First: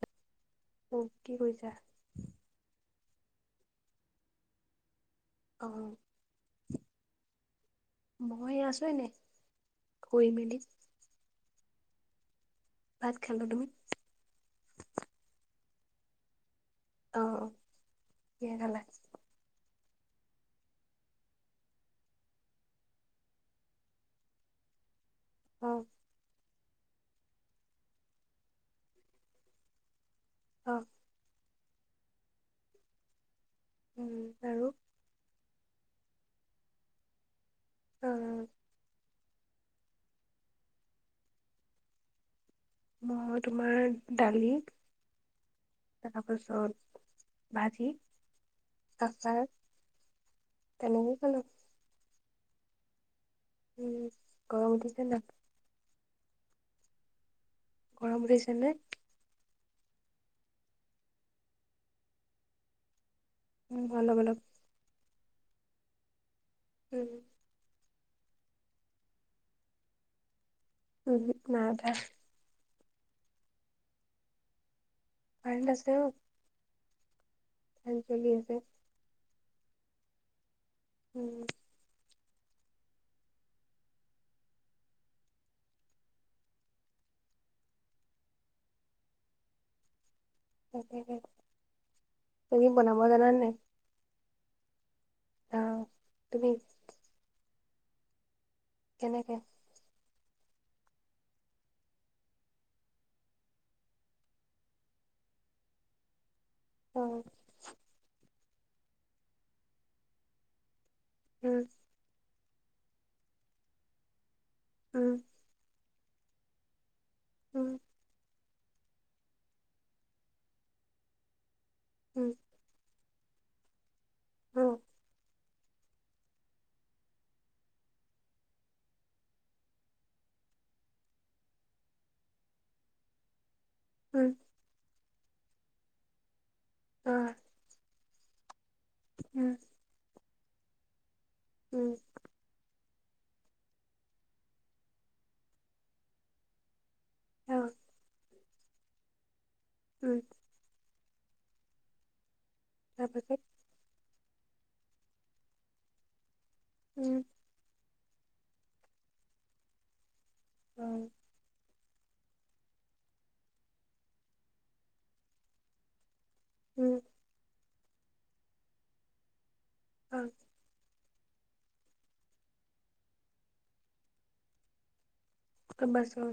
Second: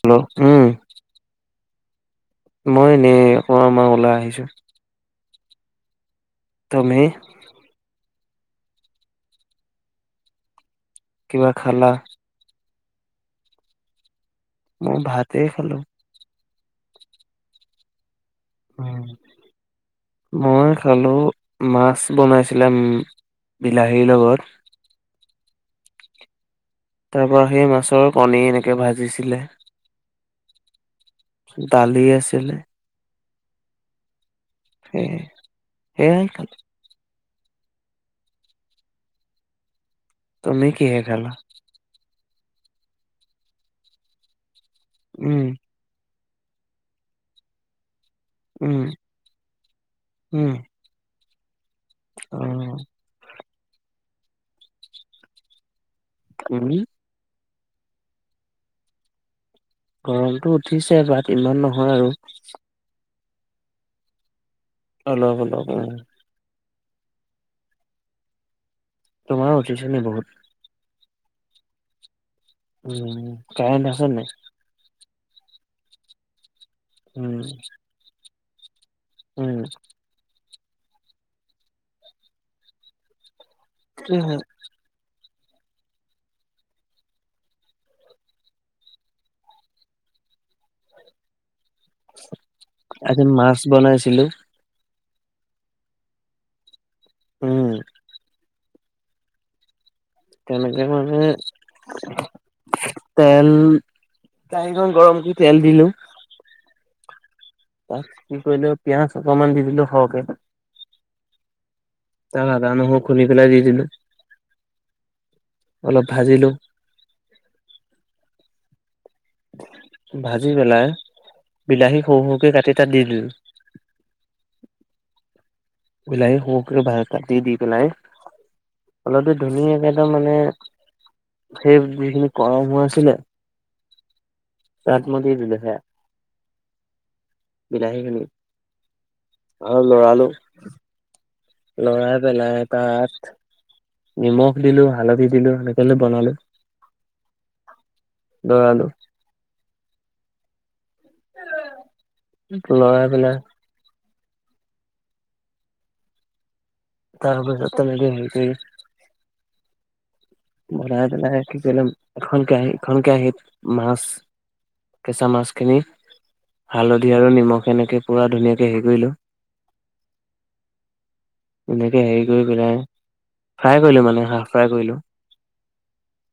Hello উম। অ' কি কৰিছা? মই এনেই আকৌ আমাৰ ওলাই আহিছো। অ'। তুমি? মই আছো এনে কৰি মেলি। কিবা খালা? ভাত খালোঁ তুমি? মই ভাতেই খালোঁ। অ', অ'। কিহে খালা উম। মই খালোঁ মাছ বনাইছিলে বিলাহীৰ লগত। অ'। তাৰ পৰা সেই মাছৰ কণী এনেকে ভাজিছিলে। অ'। দালি আছিলে। উম আৰু? সে সেয়াই খাল অ'। তুমি কিহে খালা? মই তোমাৰ দালি। উম। তাৰ পাছত ভাজি। উম আছাৰ উম তেনেকেই খালোঁ। অ'। উম, গৰম উঠিছে নে নাই? তুমি গৰম উঠিছে নে? গৰমটো উঠিছে বাট ইমান নহয় আৰু। উম, ভাল অলপ অলপ, অলপ উম। উম। তোমাৰ উঠিছে নে বহুত? উমহু নাই উঠা। উম, কাৰেণ্ট আছে নে নাই? কাৰেণ্ট আছে বাও। উম। ফেন চলি আছে। উম। উম। কি হল? তাকেহে, তুমি বনাব জানা নে নাই? বনাইছিলোঁ। অ', তুমি উম। কেনেকে? কেনেকে মানে তেল কেয়াহিখন গৰম কৰি তেল দিলোঁ। অ'। তাত কি কৰিলো পিয়াজ অকনমান দি দিলোঁ সৰহকে। উম। তাত আদা নহৰু খুন্দি পেলাই দি দিলোঁ। উম। অলপ ভাজিলোঁ। উম। ভাজি পেলাই বিলাহী উম সৰু-সৰুকে কাটি তাত দি দিলোঁ। অ'। বিলাহী সৰু ভা কাটি দি পেলাই। অলপ দেৰি ধুনীয়াকৈ মানে সেই যিখিনি কম হৈ আছিলে। উম। তাত মই দিলোঁ হেয়া। অ'। বিলাহী খিনি। উম। লৰালোঁ উম লৰাই পেলাই তাত নিমখ দিলোঁ, হালধি দিলোঁ সেনেকৈ বনালো। অ' [unintelligible] বনালো উম' লৰাই তাৰপাছত পেলাই উম তাৰপিছত পানী পৰা সেকি অ বনাই চেনেকা কি কৰিলে এখন কেৰাহী ইখন কেৰাহীত মাছ, কেঁচা মাছখিনি উম হালধি আৰু নিমখ এনেকে পুৰা ধুনীয়াকে হে কৰিলোঁ। অ' এনেকে হেৰি কৰি পেলাই ফ্ৰাই কৰিলোঁ মানে হাফ ফ্ৰাই কৰিলোঁ। [unintelligible] গম পাইছোঁ।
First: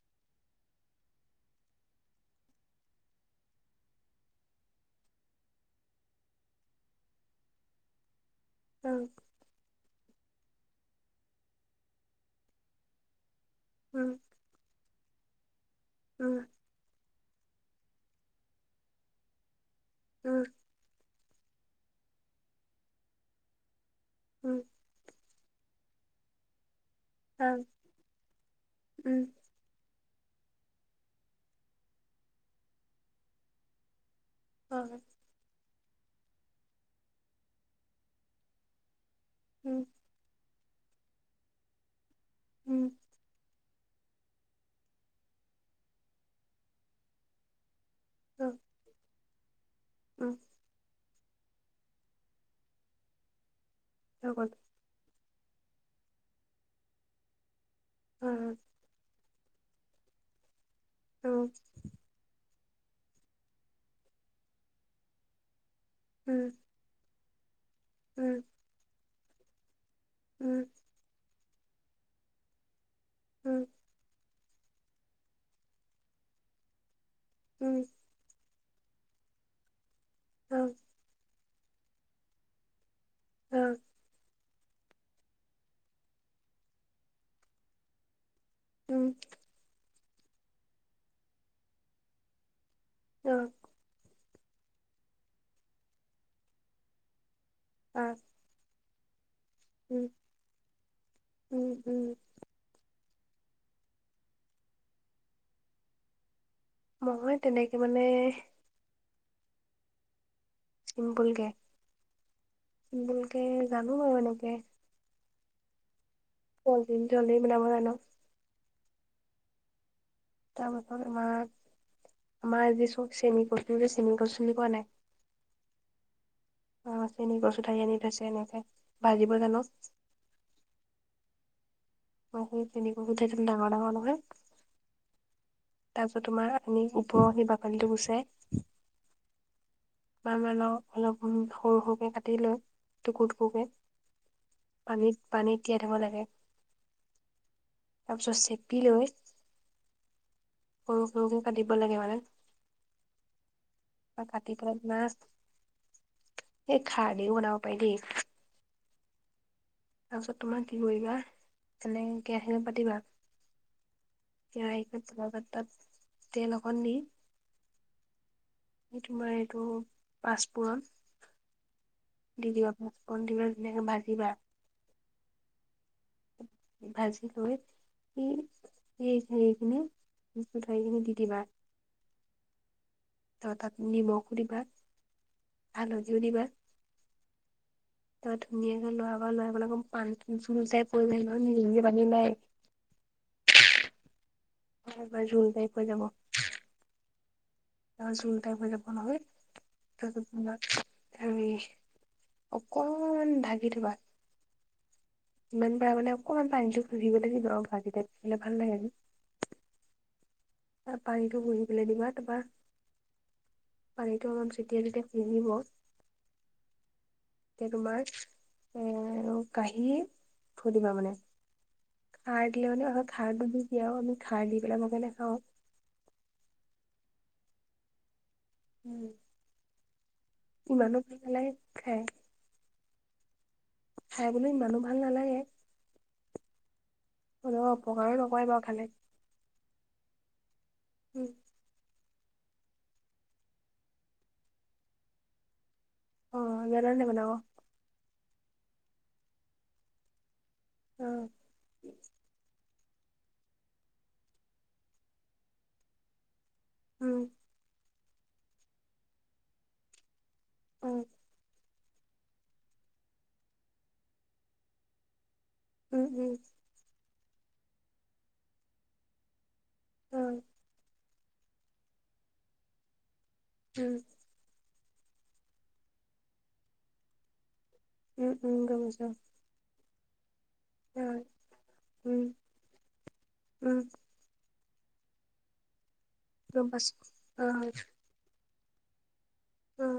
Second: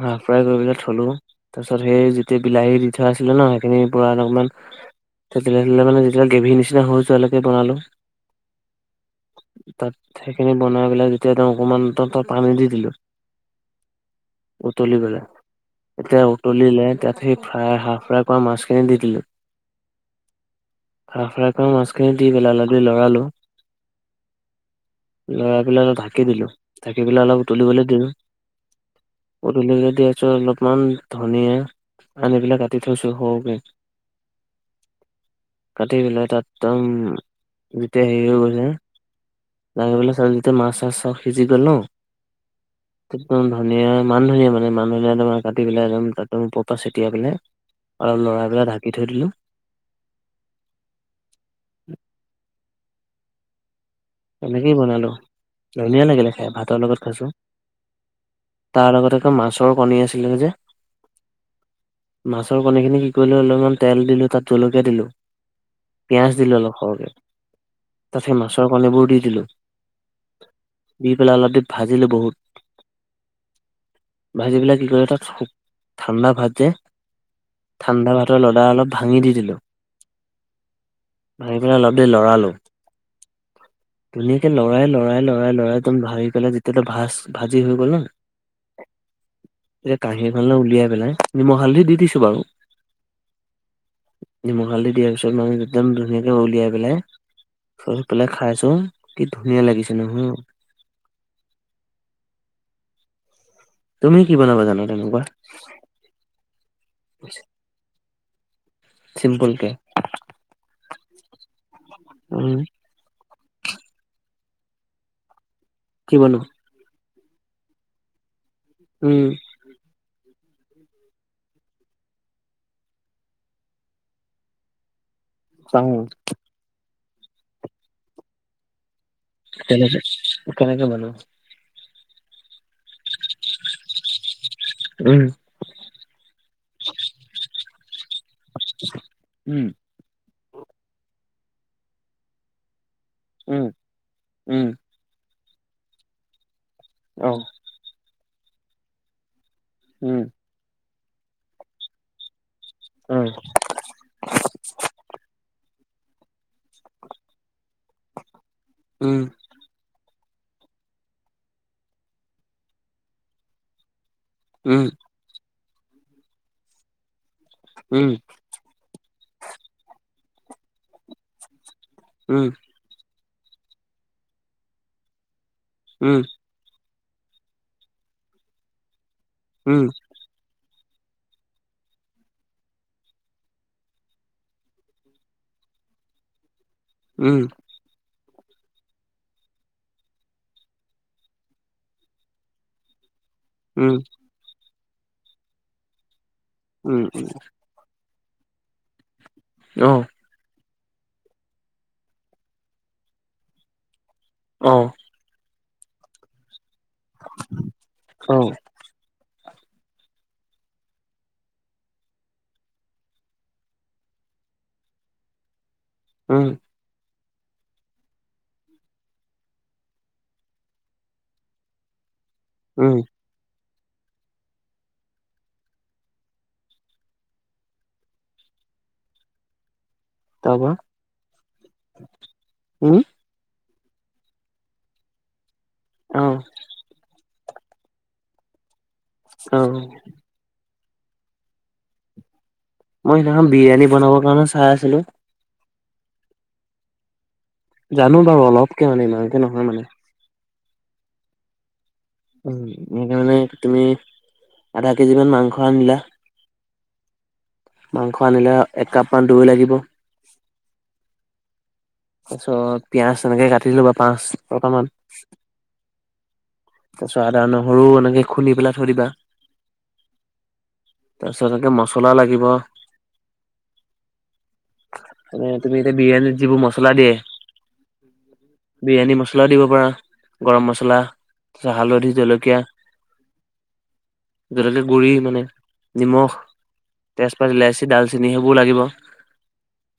হাফ ফ্ৰাই কৰি পেলায় থলোঁ। তাৰপিছত সেই যেতিয়া বিলাহী দি থোৱা আছিলে ন, সেইখিনিৰ পুৰা অলপমান তেতিয়লে মেতিয়া [unintelligible] গ্ৰেভি নিচিনা হৈ যোৱা লৈকে বনালো। উম' তাত সেইখিনি বনাই পেলাই যেতিয়া অকণমান তা তা পানী দি দিলোঁ। উম' উতলি গ'লে, এতিয়া উম উতলিলে তাত সেই ফ্ৰাই হাফ ফ্ৰাই কৰা মাছখিনি দি দিলোঁ। উম' হাফ ফ্ৰাই কৰা মাছখিনি দি পেলায় অলপ দেৰি লৰালো। উম' লৰাই পেলাই অলপ ঢাকি দিলোঁ, ঢাকি পেলাই অলপ অ উতলিবলৈ দিলোঁ। উম ধনিয়া যদি আছে অলপমান ধনিয়া আনি পেলাই কাতি থৈছোঁ সৰুকে হয়। কাটি পেলাই তাত একদম যেতিয়া হেৰি হৈ গৈছে উম লাগে পেলাই যেতিয়া মাছ-চাছ চব সিজি গ'ল ন উম' একদম ধনীয়া, মান ধনিয়া মানে মান ধনিয়া তোমাৰ কাটি পেলাই একদম তাত ওপৰৰ পৰা ছটিয়াই পেলাই অলপ অ লৰাই পেলাই ঢাকি থৈ দিলোঁ। উম' হৈ গ'ল এনেকেই বনালো, ধুনীয়া লাগিলে খাই ভাতৰ লগত খাইছোঁ। অ তাৰ লগতে একদম মাছৰ কণী আছিলে যে উম' মাছৰ কণীখিনি কি কৰিলোঁ অলপমান তেল দিলোঁ, তাত জলকীয়া দিলোঁ। পিঁয়াজ উম দিলোঁ অলপ সৰকে, তাত উম সেই মাছৰ কণীবোৰ দি দিলোঁ। উম'। দি পেলাই অলপ দেৰি ভাজিলো বহুত উম'। ভাজি পেলাই কি কৰে তাত খুব ঠাণ্ডা ভাত যে উম'। ঠাণ্ডা ভাতৰ লদা অলপ ভাঙি দি দিলোঁ। উম' ভাজি পেলাই অলপ দেৰি লৰালোঁ। হয়। ধুনীয়াকে লৰাই, লৰাই, লৰাই, লৰাই একদম ভাজি পেলাই যেতিয়াতো ভাজ, ভাজি হৈ গ'ল ন'। উম। এতিয়া কাঁহী এখনলে উলিয়াই পেলাই, নিমখ হালধি দি দিছো বাৰু। অ'। নিমখ হালধি দি দিয়াৰ পিছত মানে, একদম ধুনীয়াকে উলিয়াই পেলাই, চ আ পেলাই খাই উম, কি ধুনীয়া লাগিছে উম নহয়। উম উম। তুমি কি বনাবা জানা তেনেকুৱা? মই তেনেকে মানে চিম্পলকে। চিম্পুলকে? উম চিম্পুলকে জানো বাৰু এনেকে কি বনোৱা? [unintelligible] উম। তাৰপাছত আমাৰ আমাৰ আজি চব চেনি কচুৰে, চেনি কচু চিনি পোৱা নে নাই? পাওঁ। অ', চেনি কচু ঠাৰি আনি থৈছে এনেকে, ভাজিব জানো। কেনেকে কেনেকে বনোৱা? [unintelligible] একদম ডাঙৰ ডাঙৰ নহয়। [inaudible] উম। তাৰপিছত তোমাৰ আনি, ওপৰৰ সেই বাকলিটো গুচাই উম। মান অলপ, সৰু সৰুকে কাটি লৈ টুকুৰ টুকুৰকে, উম উম পানীত, পানীত তিয়াই থব লাগে। অ'। তাৰপিছত চেপি লৈ উম। সৰু সৰুকে কাটিব লাগে মানে উম। তাপা কাটি পেলাই তোমাৰ, সেই খাৰ দি বনাব পাৰি দেই। উম। তাৰপিছত তোমাৰ কি কৰিবা? এনে কেৰাহী পাতিবা উম, কেৰাহীখন [unintelligible] পাত তাত তেল অকণ দি উম। এই তোমাৰ এইটো পাঁচপোৰণ, উম, দি দিবা। পাঁচপুৰণ দি লৈ ধুনীয়াকে ভাজিবা। উম। ভাজি লৈ, সেই, সেই হেৰি খিনি উম, কচু ঠাৰি খিনি দি দিবা। তাপা তাত নিমখো দিবা। হালধিয়ো দিবা। উম। তই ধুনীয়াকে লৰা বা লৰাই পেলাই ক পান জোলচাই পৰি যায় ন নিজে, নিজে পানীওলাই আহে [unintelligible] উম। হয়বাৰ ফোন তাৰিখ [unintelligible] হৈ যাব উম, উম। ত জোল টাইম হৈ যাব নহয়। অহ। তাৰ পিছত তোমাক তুমি অকমান ঢাগি থবা। অ'। ইমান পাৰ মানে অকণমান পানীটো সুহিব লাগিব আৰু ভাজিটাই থাকিলে অ', ভাল লাগে যে। পানীটো শহি পেলাই দিবা তাপা পানীটো অলপ চতিয়াই চতিয়াই শুহিব উম। তে তোমাৰ এ আৰু কাহি সুধিবা মানে খাৰ দিলে উম, মানে খাৰটো দি দিয়া আৰু আমি খাৰ দি পেলাইও খাওঁ। উম, তাৰপা ইমানো ভাল পালে খাই। উম। খাই বলো ই ইমানো ভাল নালাগে। অ'। অ', অপকাৰো নকৰে বাৰু খালে। অ'। উম। মই সেইদিনাখন বিৰিয়ানী বনাবৰ কাৰণে চাই আছিলোঁ। অ', জানানে বনাব? জানো বাৰু অলপকে মানে ইমানকে নহয় মানে। অ'। উ এ মানে তুমি আধা কেজি মান মাংস আনিলা। উম। মাংস আনিলে এক কাপমান দৈ লাগিব। উ। তাৰপিছত পিঁয়াজ এনেকে কাটি দিলো বা পাঁচ ছটা মান। উম, উম। তাৰ পিছত আদা নহৰু এনেকে খুন্দি পেলাই থৈ দিবা। উম। তাৰপিছত তাতে মছলা লাগিব। উম। মানে তুমি এতিয়া বিৰিয়ানীত যিবোৰ মচলা দিয়ে। উম, উম গামোছা। মছলা দিব পৰা গৰম মছলা। তাৰ পিছত হালধি উম জলকীয়া, উম জলকীয়া গুড়ি মানে নিমখ গম পাইছো অ তেজপাত ইলাইচি ডালচেনি সেইবোৰও লাগিব। উম।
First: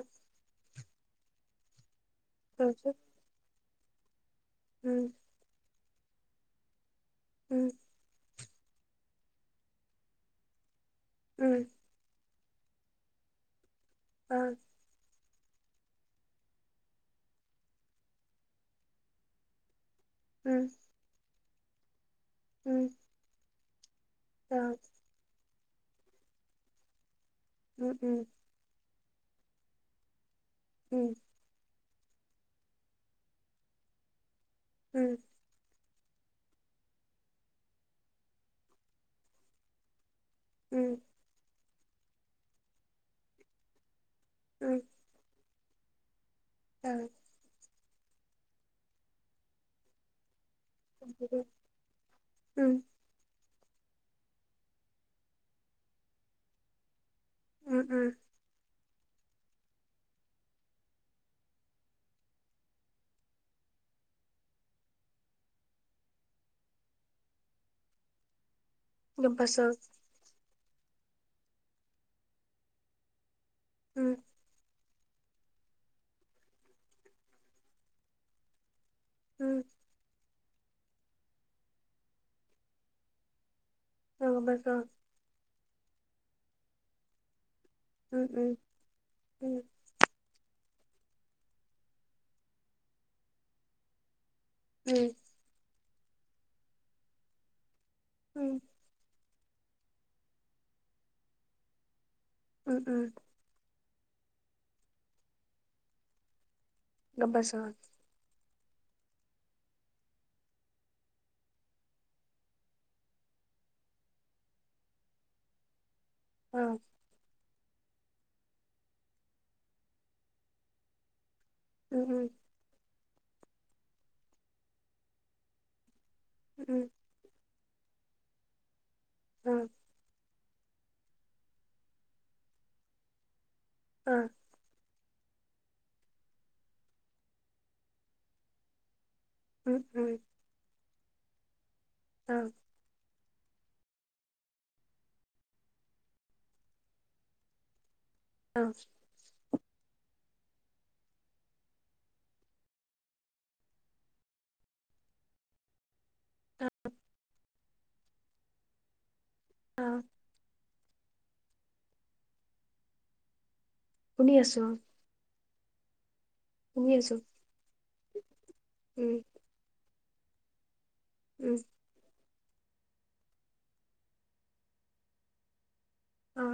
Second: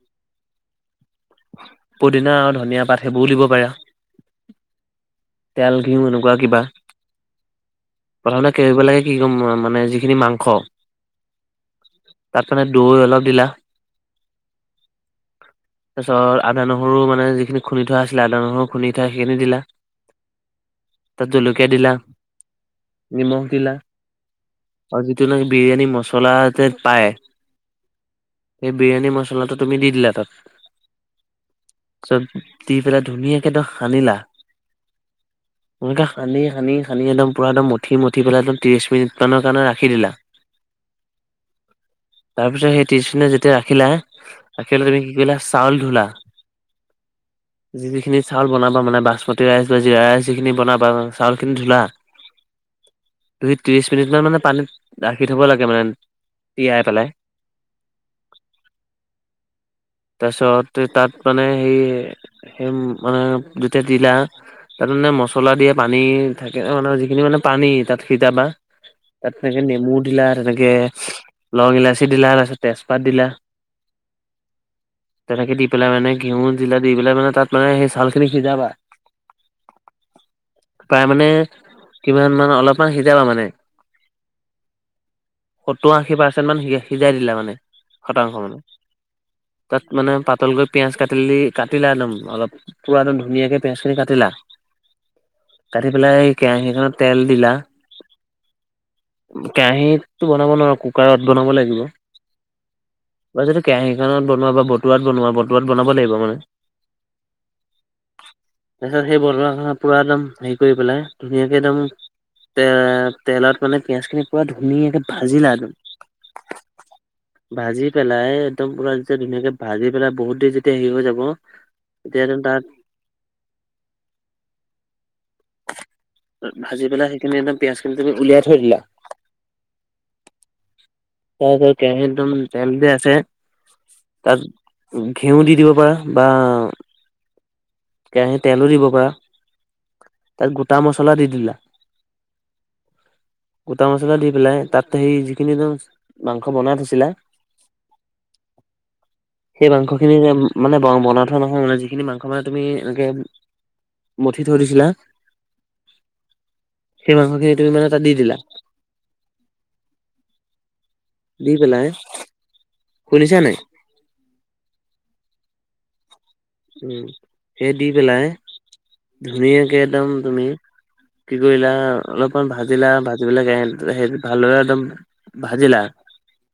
পুদিনা আৰু ধনিয়া তাৰপিছত পাত সেইবোৰও দিব পাৰা। উম। তেল ঘিউ এনেকুৱা কিবা। উম। প্ৰথমতে কি কৰিব লাগে কি ক'ম মানে যিখিনি মাংস উম। তাত মানে দৈ অলপ দিলা। অ তাৰ পিছত আদা নহৰু মানে যিখিনি খুন্দি থোৱা আছিলে আদা নহৰু খুন্দি থোৱা সেইখিনি দিলো। উম। তাত জলকীয়া দিলা। উম। নিমখ দিলা, অ আৰু যিটো বিৰিয়ানী মচলা যে পায়। উম উম। সেই বিৰিয়ানী মছলাটো তুমি দি দিলা তাত। উম। তাৰ পিছত দি পেলাই ধুনীয়াকে সানিলা, উম। এনেকৈ সানি সানি সানি একদম পূৰা একদম মঠি মঠি পেলাই একদম ত্ৰিছ মিনিটমানৰ কাৰণে ৰাখি দিলা। উম। তাৰপিছত সেই তিষ্ণা যেতিয়া ৰাখিলা, উম ৰাখি লৈ তুমি কি কৰিলা চাউল ধূলা। অঁ। যি যিখিনি চাউল বনাব মানে বাচমতি ৰাইচ বা জিৰা ৰাইচ যিখিনি বনা বা চাউল খিনি ধুলা? উম দুই ত্ৰিছ মিনিটমান মানে পানীত ৰাখি থ'ব লাগে মানে তিয়াই পেলাই। উম উম। তাৰপিছত তাত মানে সেই সেই মানে যেতিয়া দিলা, তাত মানে মচ চলা দিয়ে পানী থাকে, অঁ নহয় মানে যিখিনি মানে পানী তাত সিটাবা গম তাত তেনেকে পাইছোঁ। নেমুত দিলা তেনেকে লং ইলাচি দিলা তাৰপিছত তেজপাত দিলা। উম, তেনেকি দি পেলাই মানে ঘেঁু জিলা দি পেলাই মানে তাত মানে সেই ছালখিন সিজাবা উম। প্ৰায় মানে কিমান মান অলপমান সিজাবা মানে। অ' গম পাইছো অঁ। সত্তৰ আশী পাৰ্চেণ্ট মান সিজ সিজাই দিলে মানে উম, শতাংশ উম, মানে উম, তাত মানে পাতলকৈ পিঁয়াজ কাটিলি কাটিলা একদম অলপ পূৰা একদম ধুনীয়াকৈ পিঁয়াজখিনি কাটিলা। উম। কাটি পেলাই কেৰাহীখনত তেল দিলা, উম। কেৰাহীতটো বনাব নোৱাৰো, কুকাৰত বনাব লাগিব। উম উম। বা যদি কেৰাহীখনত বনোৱা, বা বতোৱাত বনোৱা বতোৱাত বনাব লাগিব মানে। গম পাইছো অঁ। তাৰপিছত সেই বৰোৱাখ পুৰা একদম হেৰি কৰি পেলাই, ধুনীয়াকে একদম তে তেলত মানে পিয়ঁয়াজ খিনি পুৰা ধুনীয়াকে ভাজিলা একদম উম ভাজি পেলাই একদম পুৰা যেতিয়া ধুনীয়াকে ভাজি পেলাই বহুত দেৰি যেতিয়া হেৰি হৈ যাব। উম, উম, এতিয়াতো তাত উম, ভাজি পেলাই সেইখিনিদম পিয়াজখিনি তুমি উলিয়াই থৈ দিলা উম। তাৰপিছত কেৰাহীত একদম তেল যে আছে অ'। তাত ঘিঁউ দি দিব পাৰা বা কেৰাহী তেলো দিব পাৰা ওম ওম তাত গোটা মছলা দি দিলা অ গোটা মছলা দি পেলাই তাত সেই যিখিনি দম মাংস বনাই থৈছিলা অ সেই মাংসখিনি মানে ব বনাই থোৱা [unintelligible] মানে যিখিনি মাংস মানে তুমি এনেকে মঠি থৈ দিছিলা সেই মাংস খিনি তুমি মানে তাত দি দিলা অঁ দি পেলাই শুনিছা নাই শুনি আছোঁ শুনি আছোঁ। সেই দি পেলাই উম, ধুনীয়াকৈ একদম তুমি কি উম, কৰিলা অলপমান ভাজিলা ভাজিবিলাক ভালদৰে একদম ভাজিলা অ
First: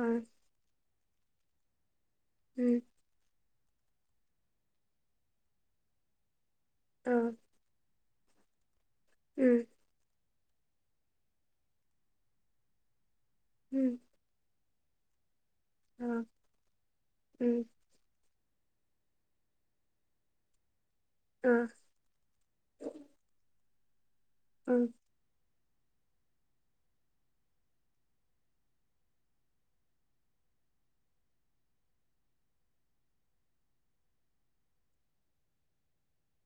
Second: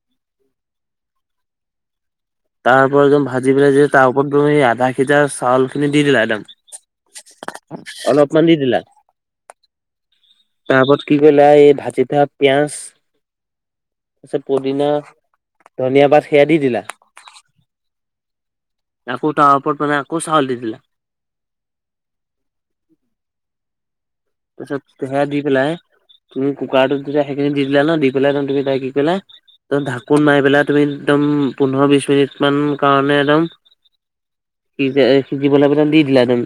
উম, তাৰ পৰা একদম ভাজি পেলাই তাৰ ওপৰতম আধা সিটা চাউল খিনি দি দিলা অ', একদম অলপ মান দি দিলা উম তাৰ উপৰত কি কৰিলা এই ভাজি থোৱা পিয়াঁজ ওম তত পদিনা ধনিয়া বাট অ', সেয়া দি দিলা উম আকৌ তাৰ ওৰত ত মানে আকৌ চউল দি দিলা। অঁ তাছয স উম, সেয়া দি পেলাই তুমি কুকাৰটোত তেতিয়া সেইখিনি দি দিলা ন দি পেলাই তুমি তাই কি কৰিলা ঢাকোন মাৰ পেলাই তুমি একদম পোন্ধৰ বিশ মিনিট মান কাৰণে একদম সিজ সিজিবলৈ দি দিলা একদম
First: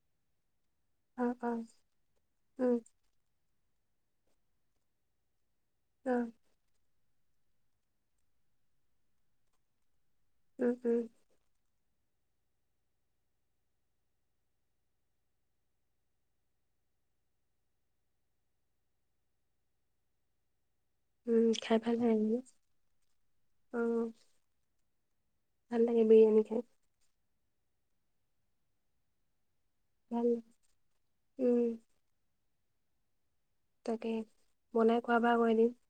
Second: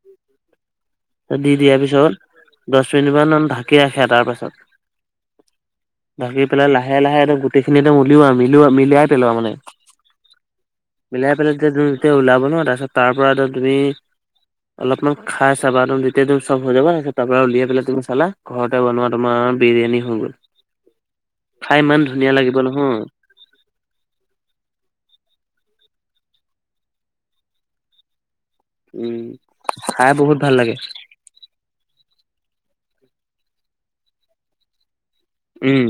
উ অ', দি অ', দিয়াৰ পিছত উম, দহ মিনিটমান ঢাকি ৰাখে তাৰ পাছত অ', ঢাকি পেলাই লাহে লাহে একদম গোটেইখিনি একদম উলওা মিলিও মিলিয়াই পেলোৱা আৰু মানে উম উম মিলাই পেলাই যেতিতিয়া ওলাব ন তাৰপিছত তাৰ পৰা তুমি অলপমান খাই চাবা [unintelligible] চব হৈ যাবা তাৰ পৰা উলিয়াই পেলাই তুমি চালা ঘৰতে বনোৱা তোমাৰ বিৰিয়ানী হৈ গ'ল উম, খাই ভাল ইমান ধুনীয়া লাগে লাগিব নহয় অ ভাল লাগে বিৰিয়ানী খাই উম, খাই বহুত ভাল লাগে! উম তাকে বনাই খোৱাবা ক এদিন। উম